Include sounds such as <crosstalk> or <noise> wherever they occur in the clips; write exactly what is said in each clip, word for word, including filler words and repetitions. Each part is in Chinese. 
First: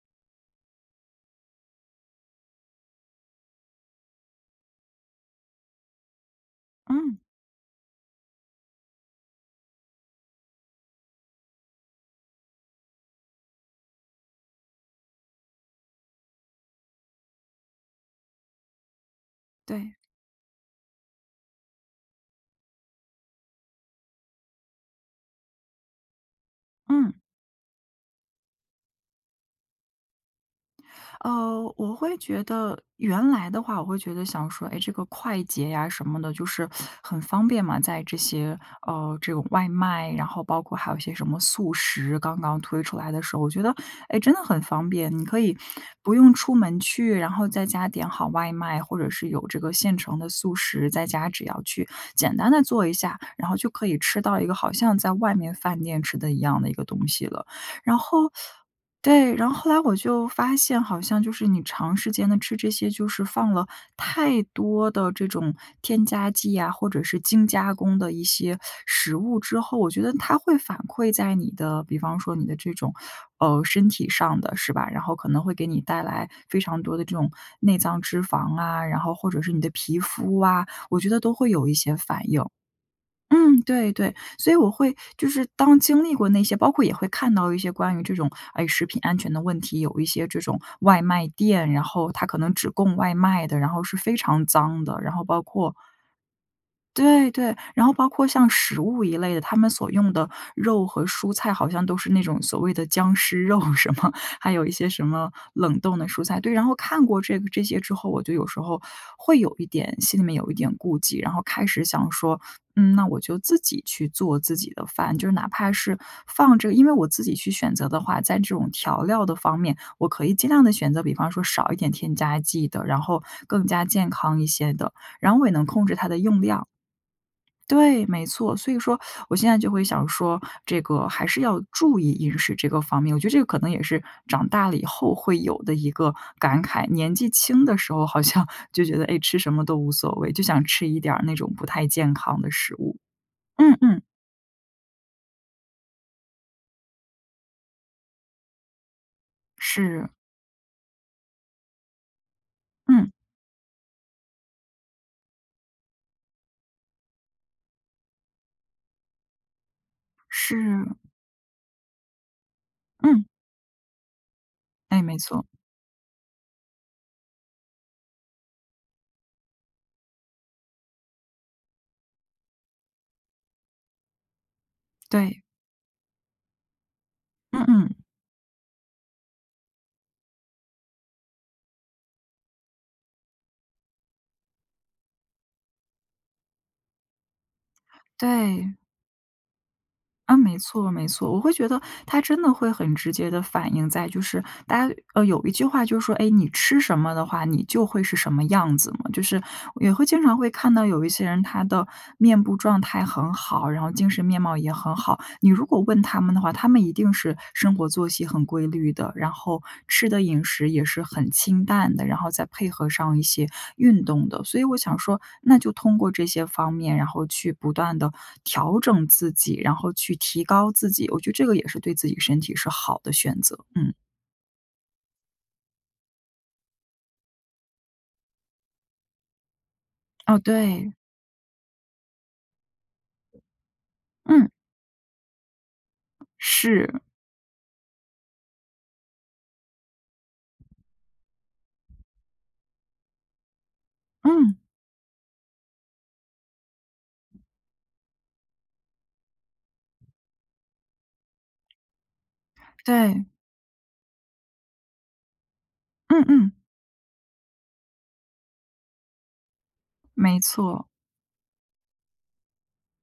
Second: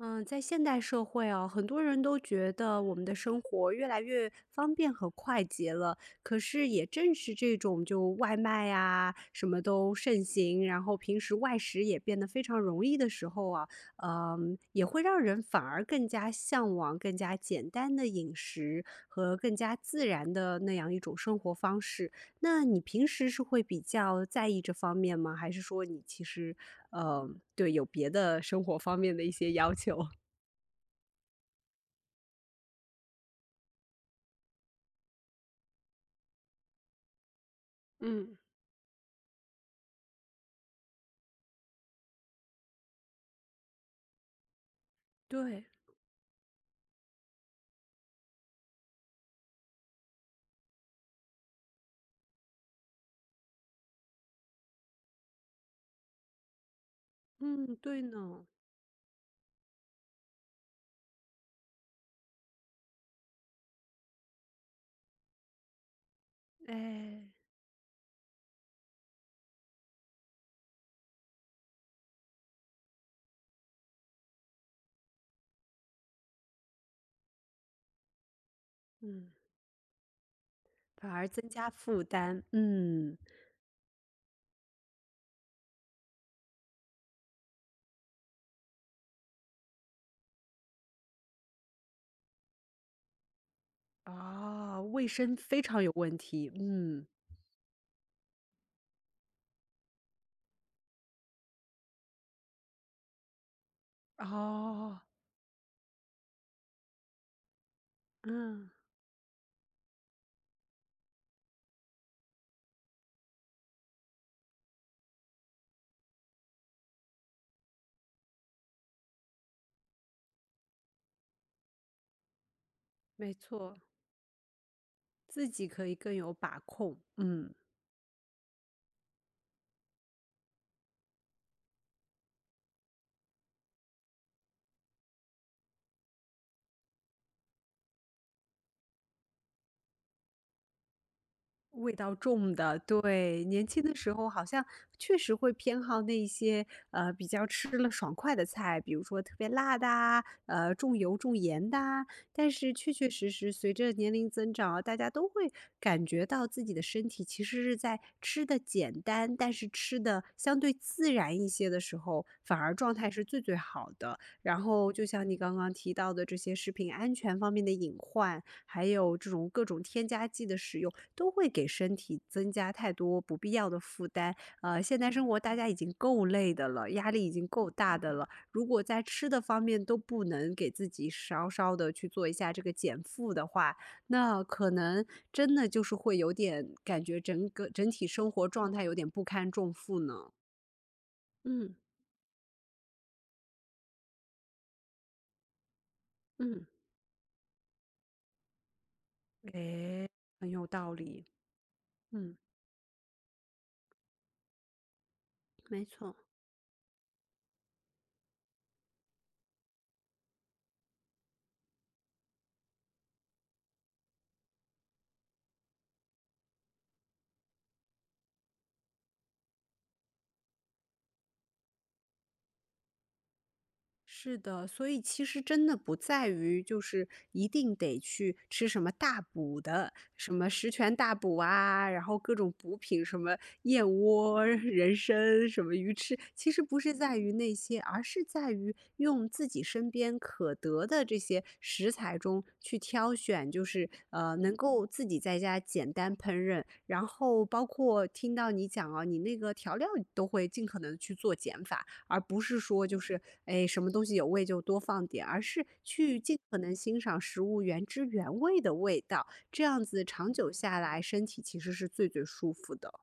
嗯，在现代社会啊，很多人都觉得我们的生活越来越方便和快捷了。可是也正嗯。是这种就外卖呀，什么都盛行，然后平时外食也变得非常容易的时候啊，呃，也会让人反而更加向往更加简单的饮食，和更加对。自然的那样一种生活方式。那你平时是会比较在意这方面吗？还是说你其实，嗯。呃对，有别的生活方面的一些要求？呃，我会觉得原来的话，我会觉得想说，哎，这个快捷呀什么的就是很方便嘛，在这嗯。些，呃，这种外卖，然后包括还有一些什么速食，刚刚推出来的时候。我觉得，哎，真的很方便。你可以对。不用出门去，然后在家点好外卖，或者是有这个现成的速食，在家只要去简单地做一下，然后就可以吃到一个好像在外面饭店吃的一样的一个东西了。嗯，然对后呢。对，然后后来我就发现好像就是你长时间的吃这些，就是放了太多的这种添加剂呀或者是哎。精加工的一些食物之后，我觉得它会反馈在你的，比方说你的这种，呃，身体上的是吧？然后可能会给你带来非常多的这种内脏脂肪啊，然后嗯。或者是你的皮肤啊，我觉反得而都增会有加一些负反担，应。嗯。嗯，对对，所以我会就是当经历过那些，包括也会看到一些关于这种，哎食品安全的问题，有一些这种外卖店，然后它可能只供外卖的，然后是非常啊，脏的。卫然后生包非括常有问题，嗯。对对，然后包括像食物一类的，他们所用的，肉和蔬菜好像都是那种所谓的僵尸肉什么，还有一些哦。什么，冷冻的蔬菜，对。然后看过这个这些之后，我就有时嗯。候会有一点心里面有一点顾忌。然后开始想说，嗯，那我就自己去做自己的饭，就是哪怕是放着因为我自己去选择的话，在这种调料的方面，我可以尽量地选择比方说少一点添加剂的，然后没更错。加健康一些的，然后我自也能己控可以制它更的有用把量控，嗯。对，没错，所以说我现在就会想说，这个还是要注意饮食这个方面。我觉得这个可能也是，长大了以后会有的一个感慨，年纪轻的时候好像就觉得，哎，吃什么都无所谓，就想吃一点儿那种不太味健道康的重食的，物。对，年嗯轻的嗯。时候好像确实会偏好那些，呃，比较吃了爽快的菜。比如说特别辣的是。啊，呃，重油重盐的啊，但是确确嗯。实实随着年龄增长，大家都会感觉到自己的身体其实是在吃得简单，但是吃得相对是。自然一些的时候，反而状态是嗯。最最好的。然后哎，就没像你错。刚刚提到的，这些食品安全方面的隐患，还有这种各种添加剂的使用，都会给身体增加太多不必要的负担。呃，现在生活对。大家已经够累的了，压力已经嗯够大嗯。的了，如果在吃的方面都不能给自己稍稍地去做一下这个减负的话，那可能，真的就是会有点感觉整个整体生活状对。态有点不堪重负呢。啊，没错没错。我会觉嗯。得它真的会很直接地反映在就是大家呃，有一句话就是说，“哎，你嗯。吃什么的话，你就会是什么样子嘛”。就是也会哎，经常很会有看到道有一理，些人他的嗯。面部状态很好，然后精神面貌也很好。你如果没问错。他们的话，他们一定是，生活作息很规律的，然后吃的饮食也是很清淡的，然后再配合上一些运动的。所以我想说，那就通过这些方面，然后去不断地调整自己，然后去提高自己。我觉得这个也是对自己身体是好的选择。嗯。是的，所以其实真的不在于就是一定得去吃什么大补的，什哦，么食对。全大补啊，然后各种补品，什么燕窝，嗯。人参、什么鱼翅。其实不是是。在于那些，而是在于用自己身边可得的这些食材中去挑选，就是，呃，能嗯。够自己在家简单烹饪。然后包括听到你讲啊，你那个调料都会尽可能去做减法，而不是说就是，对。哎什么东西有味就多放点儿，而是去嗯尽嗯。可能欣赏食物原汁原味的味道。这样子长没久下错。来身体其实是最最舒服的。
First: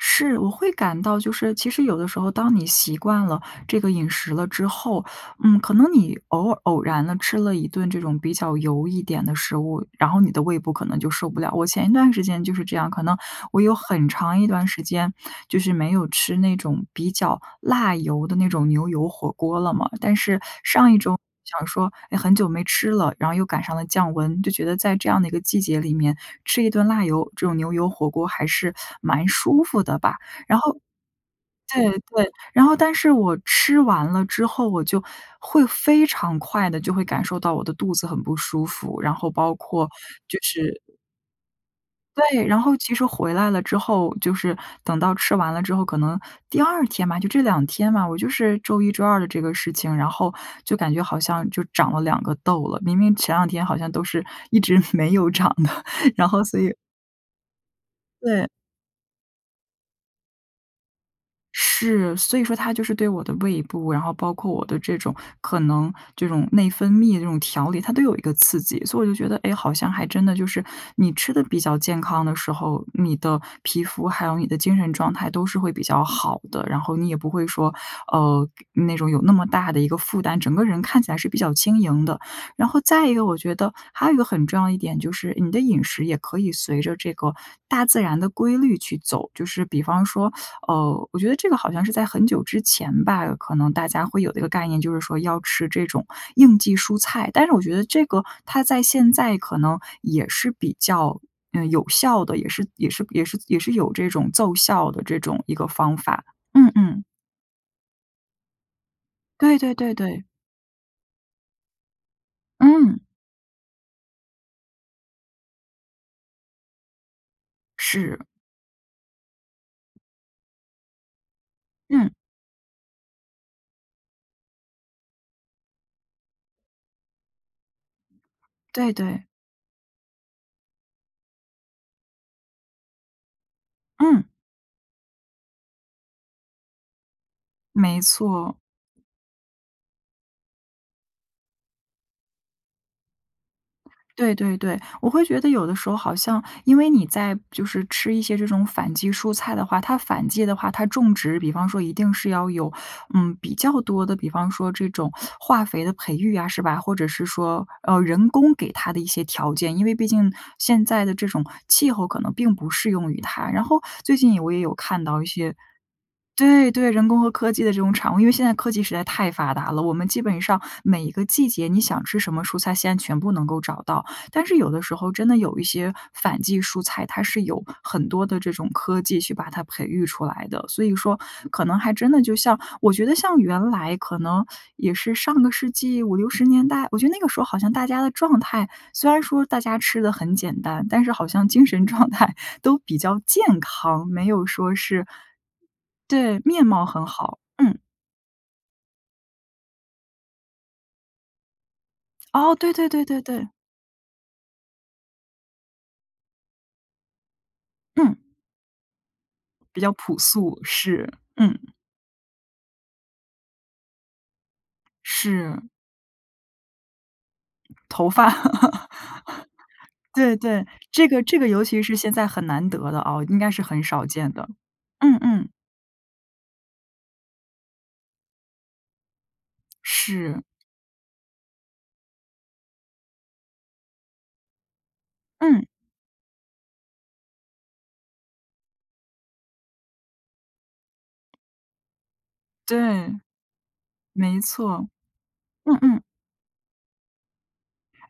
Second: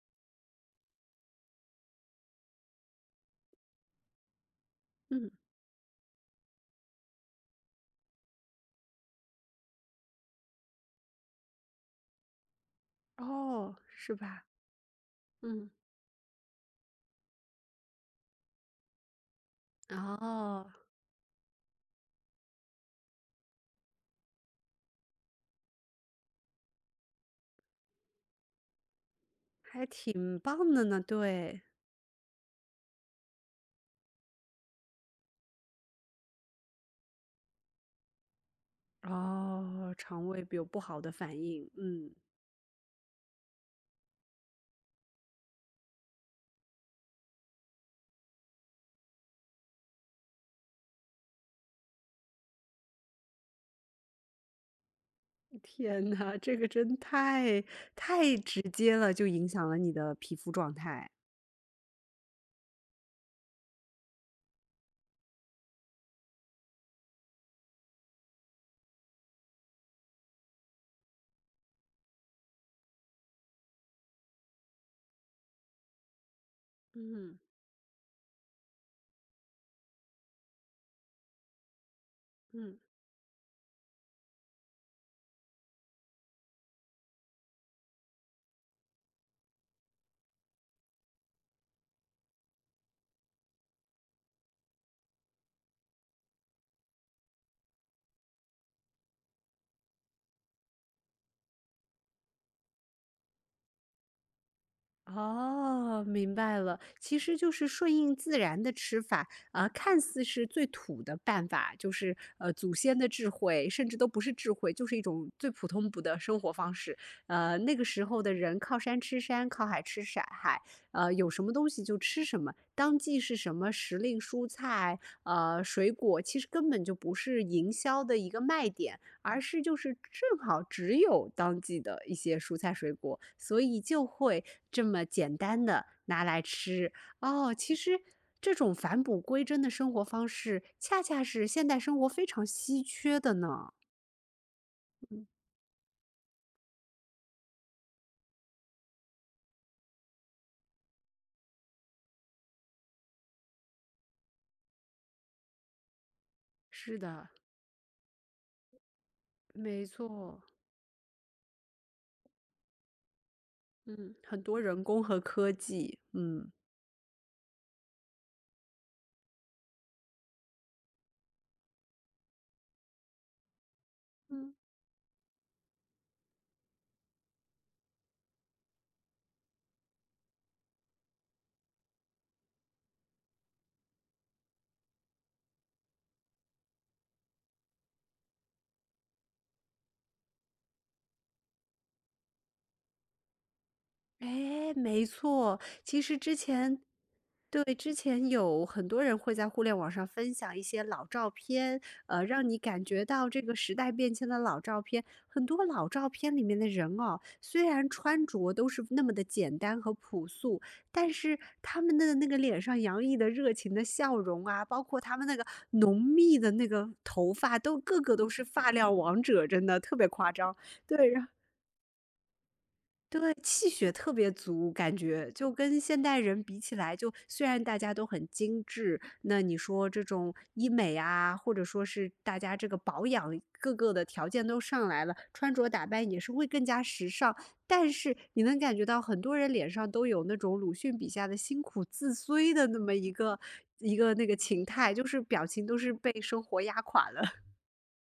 是，我会感到就是其实有的时候，当你习惯了这个饮食了之后，嗯。嗯，可能你偶尔偶然地吃了一顿这种比较油一点的食物，然后你的胃部可能就受不了。我前一段时间就是这样，可能我有哦，很是长一吧。段时间，就嗯。是没有吃那种比较辣油的那种牛油火锅了嘛。但是哦。上一周想说也很久没吃了，然后又赶上了降温，就觉得在这样的一个季节里面吃一顿辣油这种牛油火锅还是蛮舒服还的吧。挺然棒后的呢，对。对对，然后但是我吃完了之后，我就会非常快的就会感受到我的肚子很不舒服，然后包括哦，肠就胃有不是好的反应，嗯。对，然后其实回来了之后，就是等到吃完了之后，可能第二天吧，就这两天吧，我就是周一周二的这个事情，然后，就感觉好像就长了两个痘了，明明前两天好像都是一直没有长的，天然哪，后这所个以真太太对。直接了，就影响了你的皮肤状态。是，所以说它就是对我的胃部，然后包括我的这种可能，这种内分泌这种调理，它都有一个刺激。所以我就觉得，哎好像还真的就是，你吃得比较健康的时候，你的皮肤还有你的精神状态都是会比较好的。然后你也不嗯。会说，呃，那种有那么大的一个负担，整个人看起来是比较轻盈的。然嗯。后再一个我觉得，还有一个很重要一点就是，你的饮食也可以随着这个大自然的规律去走。就是比方说呃，我觉得这个好像是在很久之前吧，可能大家会有这个概念，就是说要吃这种”应季蔬菜“。但是我觉得这个它在现在可能，也是比较，嗯，有效的，也是也是也是也是有这种奏效的这种一个方哦，法。明白嗯了，嗯。其实就是顺应自然的吃法，对啊对对看似对。是最土的办法，就是呃祖先嗯。的智慧，甚至都不是智慧，就是一种最普通普的生活方式，呃，那个时是。候的人靠山吃山，靠海吃骰海，呃，有什么东西就嗯。吃什么，当季是什么时令蔬菜，呃，水果其实根本就不是营销的一个卖对点，对。而是就是正好只有当季的一些蔬菜水果，所以就嗯。会，这么简单地拿来吃，哦，其实，没这错。种返璞归真的生活方式恰恰是现代生活非常稀缺的呢。对对对，我会觉得有的时候好像因为你在就是吃一些这种反季蔬菜的话，它反季的话，它种植比方说一定是要有，嗯，比较多的，比方说这种化肥的培育啊，是吧？或是者是的。说，呃，人工给它的一些条件，没因为毕竟，错。现在的这种气候可能并不适用于它。然后嗯，最近也很我也多有人工看和到一科些技，嗯。对对人工和科技的这种产物。因为现在科技实在太发达了，我们基本上，每一个季节你想吃什么蔬菜，现在全部能够找到。但是有的时候真的有一些反季蔬菜，它是由很多的这种科技去把它培育出来的。所以说，可能还真的就像我觉得像原来可能也是上个世纪五六十年代，我觉得那个时候好像大家的状态虽然说大家吃得很简单，但是好像精神状态都比较健康，没有哎，说是没错。其实之对，面前貌很好，对，嗯。之前有很多人会在互联网上分享一些老照片，呃，让哦，你对感对对觉对到这对。个时代变迁的老照片，很多老照片里面的人哦，虽然嗯。穿着都是那么的简单比较和朴朴素，素，是，但是嗯。他们的那个脸上洋溢的热情的笑容啊，包括他们那个是。浓密的那个头发，都个头个都发。是发料 <laughs> 王者，真的特别夸对张，对，对。这个这个尤其是现在很难得的啊，对，应该是气很血少特别见的，足感嗯觉，嗯。就跟现代人比起来，就虽然大家都很精致，那你说这种是。医美啊，或者说是大家这个保养各个的条件都上来了，穿着嗯。打扮也是会更加时尚，但是，你能感觉到很多人脸上都有那种鲁迅笔下的辛苦自摧的那么一对。个一个那个没形错。态，就是表情嗯都是嗯。被生活压垮的。<laughs>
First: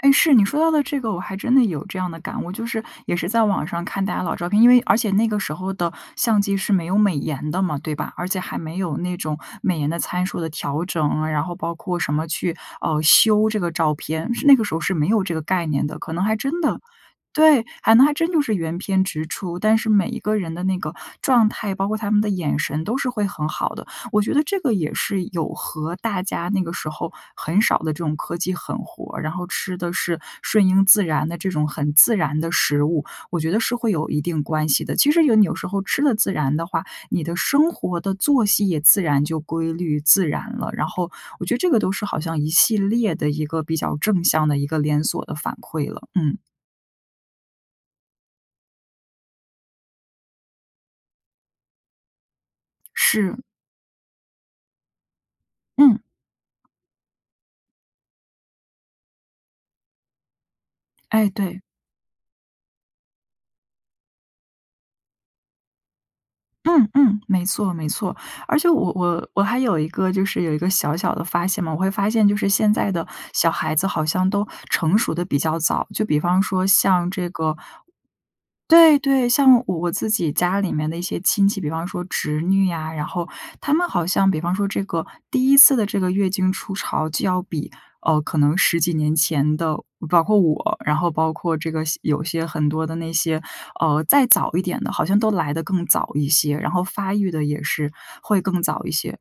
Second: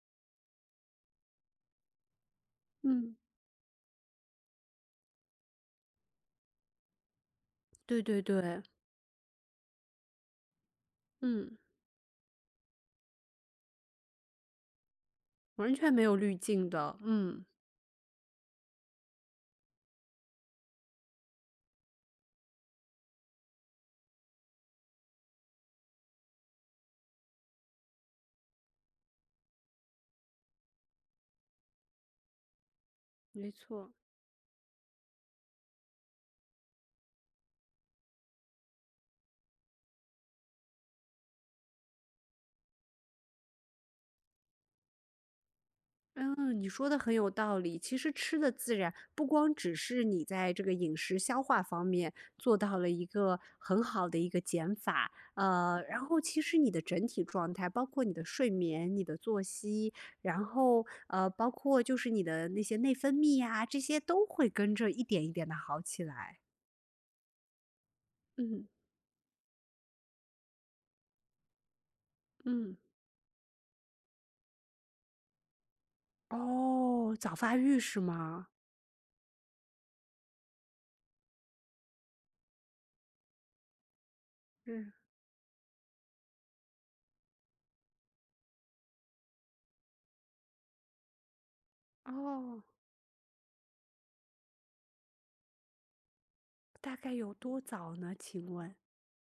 诶，是。你说到的这个我还真的有这样的感悟，就是嗯。也是在网上看大家老照片，因为而且那个时候的相机是没有美颜的嘛，对对吧？对而且还对。没有那种美颜的参数的调整，然后嗯。包括什么去，呃，修这个照片，是那个时候是没有这个概完念全的。没可有能滤还真镜的的，嗯。对，还能还真就是原片直出。但是每一个人的那个状态，包括他们的眼神都是会很好的。我觉得这个也是有和大家那个时候很少的这种科技狠活儿，然后吃的是顺应自然的这种很自然的食物，我没觉得是错儿。会有一定关系的。其实有你有时候吃得自然的话，你的生活的作息也自然就规律、自然了，然后，我觉得这个都是好像一系列的一个比较正向的一个连锁的反馈了，嗯。嗯，你说得很有道理。其实吃得自然，不光只是你在这个饮食消化方面做到了一个是。很好的一个减法。呃，嗯。然后其实你的整体状态，包括你的睡眠、你的作息，然后，呃，哎，包对。括就是你的那些内分泌呀，这些都会跟着一点，一点地好起来。嗯嗯。没错没错。而嗯。且我我我还有一个就是有一个小小的发现嘛，我会发现就是现嗯。在的小孩子好像都成熟得比较早。就比方说像哦，这早发个育是吗？对对。像我我自己家里面的一些亲戚，比方说侄女啊，然后她们好像比方说这是。个第一次的这个月经初潮就要比，呃，可能十几年前的包括我，然后包括这个些有些哦。很多的那些，呃，再早一点的，好像都来得更早一些，然后大概发育有得多也是早呢？会请更问？早一些。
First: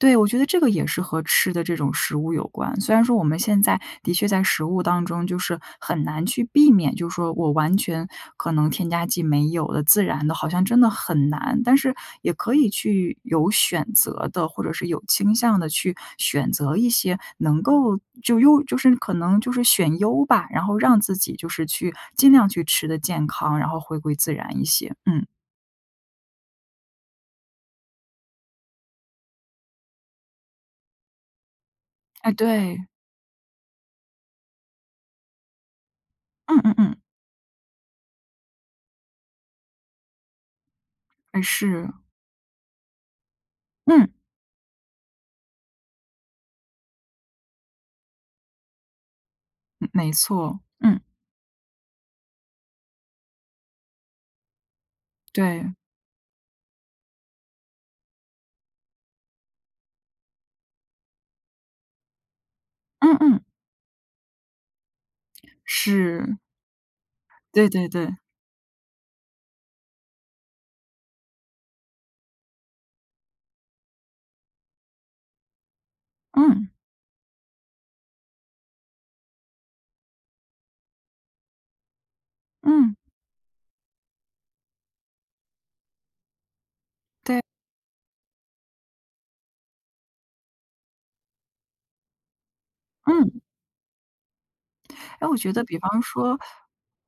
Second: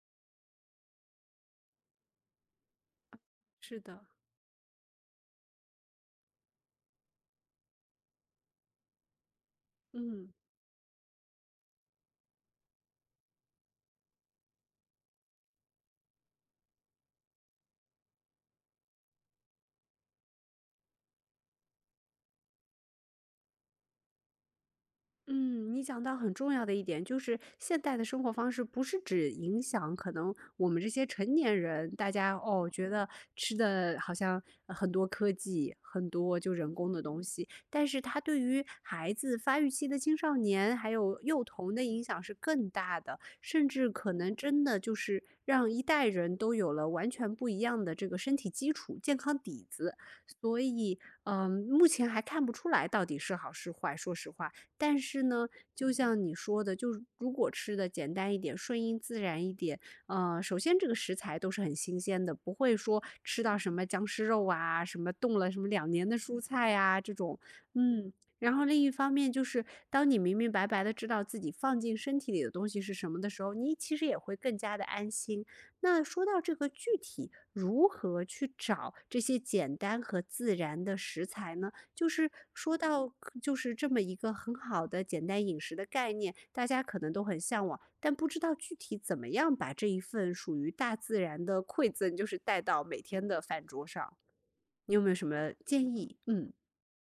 对，我觉得这个也是和吃的这种食物有关。虽然说我们现是在的。的确在食物当中就是很难去避免，就说我完全可能添加剂没有的，自然嗯。的好像真的很难。但是也可以去有选择地，或者是有倾向地去选择一些能够就优就是可能就是选优吧，然后让自己就是去尽量去吃得健康，然后回归自然一些，嗯。嗯，你讲到很重要的一点，就是现代的生活方式不是只影响可能我们这些成年人，大哎，家，哦，觉对。得吃的好像，嗯，很多科技，很多就嗯人嗯工嗯。的东西。但是它对于孩子、发育期的青少年、还有哎，幼童的是。影响是更大的，甚至嗯。可能真的就是让一代人都有了完全不一样的这个身体基础、健康底嗯，子。没所错，以，嗯。嗯，目前还看不出来到底是好是坏，说实话。但是呢，对。就像你说的，就如果吃得简单一点、顺应自然一点，嗯，首先这个食材都是很新鲜的，不会说嗯嗯。吃到什么僵尸肉啊，什么冻了什么两年的是。蔬菜呀这种。对对嗯，对。然后另一方面就是，当你明明白白地知道自己放进身体里的东西是什么的时候，你其实也会更加地安心。那说到这个嗯。具体如何去找这些简单和自然的食材呢？就是说嗯。到可就是这么一个很好的简单饮食的概念，大家可能都很对。向往，但不知道具体怎么样把这一份属于大自然的馈赠就是带到每天的嗯。饭桌上。你有没有什诶，我觉么得比建方议？说嗯。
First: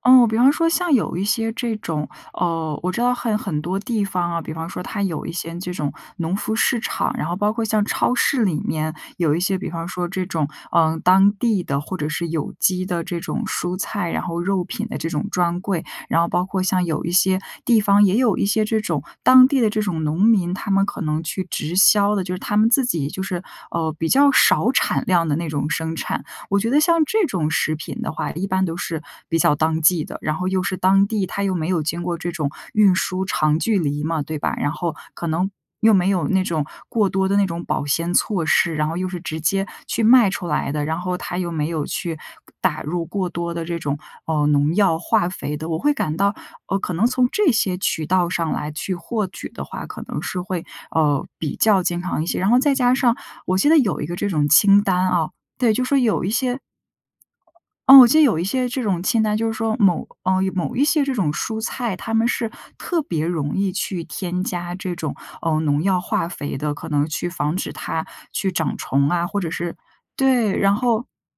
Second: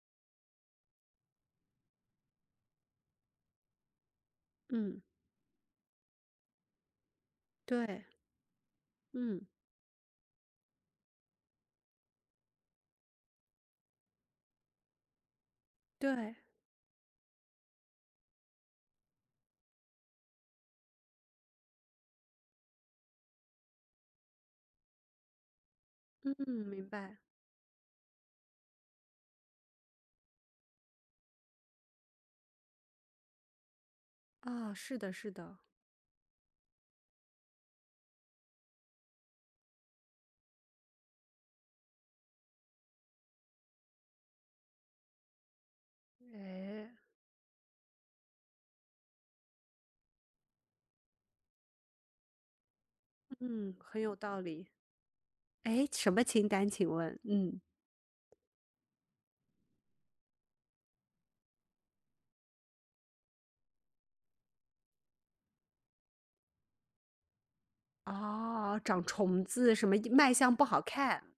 嗯，比方说像有一些这种，呃，我知道很很多地方啊，比方说它嗯。有一些这种农夫市场，然后包括像对。超市里面有嗯。一些，比方说这种，嗯，当地的或者是有机的这种蔬菜，然后肉品的这种专柜。然后对。包括像有一些地方也有一些这种，当地的这种农民，他们可能去直销的。就是他们自己就是，呃，比较少产量的那种生产。嗯，我觉得明像白。这种食品的话一般都是比较当季的，然后又是当地，它又没有经过这种运输长距离嘛，对吧。然啊，后是的可是能的。又没有那种过多的那种保鲜措施，然后又是直接去卖出来的。然后它又没有去打入过多的这种，嗯，农药化肥的。我会感到，呃，诶？可能从这些渠道上来去获取的话，可能是会，呃，比较健康一些。然后再加上我记嗯，得有很一有个这道种理。清单啊，对，就诶，说什么有一清些单，请问？嗯。嗯，我记得有一些这种清单，就是说某嗯，有某一些这种蔬菜，它们是特别容易去添加这种，呃，农药化肥的。可能去防止它去长哦，长虫啊，或虫者子，是什么一卖相对，不然好后看。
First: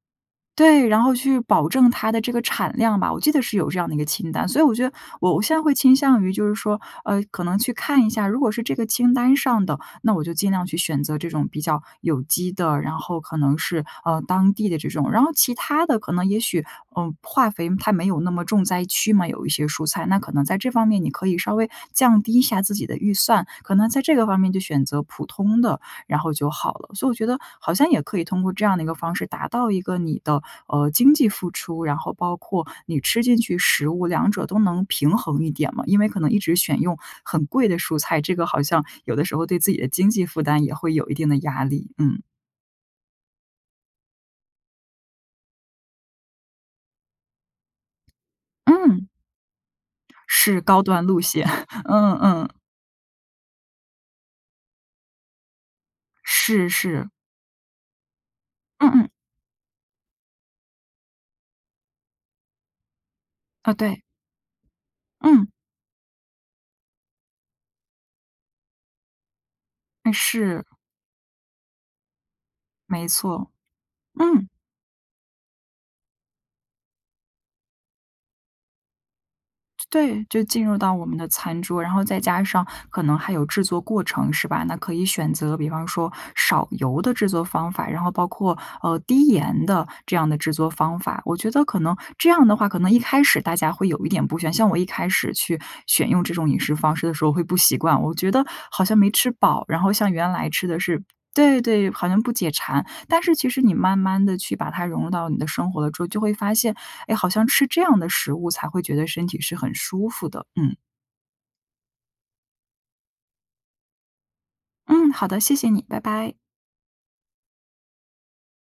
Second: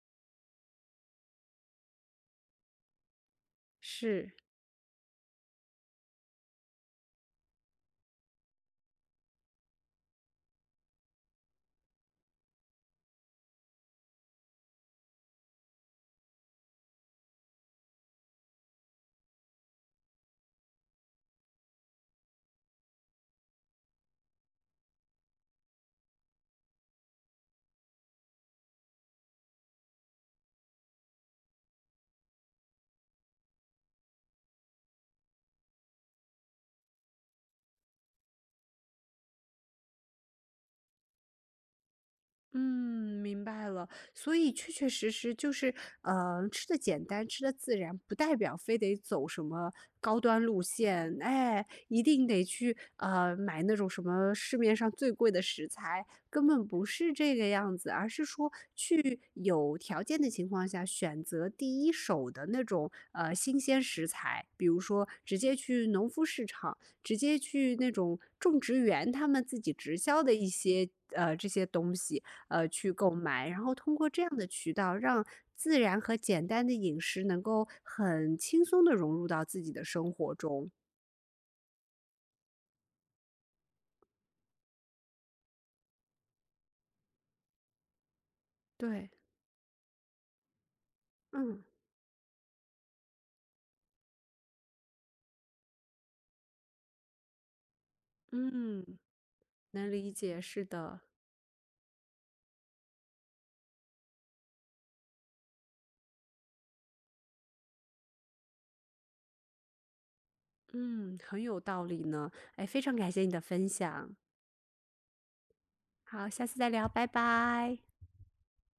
对，然后去保证它的这个产量吧，我记得是有这样的一个是。清单。所以我觉得我我现在会倾向于就是说，呃，可能去看一下，如果是这个清单上的，那我就尽量去选择这种比较有机的，然后可能是，嗯，当地的这种。然后其它的可能也许，嗯，化肥它没有那么重灾区嘛，有一些蔬菜，那可能在这方面你可以稍微降低一下自己的预算，可能在这个方面就选择普通的，然后就好了。所以我觉得好像也可以通过这样的一个方式，达到一个你的，呃，经济付出，然后包括你吃进去食物，两者都能平衡一点嘛。因为可能一直选用很贵的蔬菜，这个好像有的时候对自己的经济负担也会有一定的压力，嗯。嗯，明白了，所以确确实实就是，呃，吃得简单、吃得自然，不代表非得嗯。走什么高端是路高端线，路线，哎，<chuckles> 一嗯定得嗯。去，呃，买那种什么市面上最贵的食材，根本是不是。是这个样子，而是说嗯嗯。去，有条件的情况下选择，第一手的那种，呃，新哦，鲜对。食材，比如说直嗯。接去农夫市场，直接去那种种植园他们自己直销的一嗯，是。些，呃，这些东西，呃，去没购买，错。然后通过这样的嗯。渠道，让自然和简单的饮食能够很轻松地融入到自己的生对，活就进中。入到我们的餐桌，然后再加上，可能还有制作过程是吧，那可以选择比方说，少油的制作方法，然后包括，呃，对。低盐的，这样的制作方法。我觉嗯。得可能这样的话，可能一开始大家会有一点不喜欢像我一开始去，选用这种饮食方式的时候会不习惯，我觉得嗯，好像没吃饱，然能后像理原解，来是吃的的。是对对对，好像不解馋，但是其实你慢慢地去把它融入到你的生活的时候，就会发现，哎，好像吃这样的食物才会觉得身体是很舒服的。嗯。嗯，很有道理呢，唉，非常感谢你的分享。嗯，好的，谢谢你，拜好，拜。下次再聊，拜拜。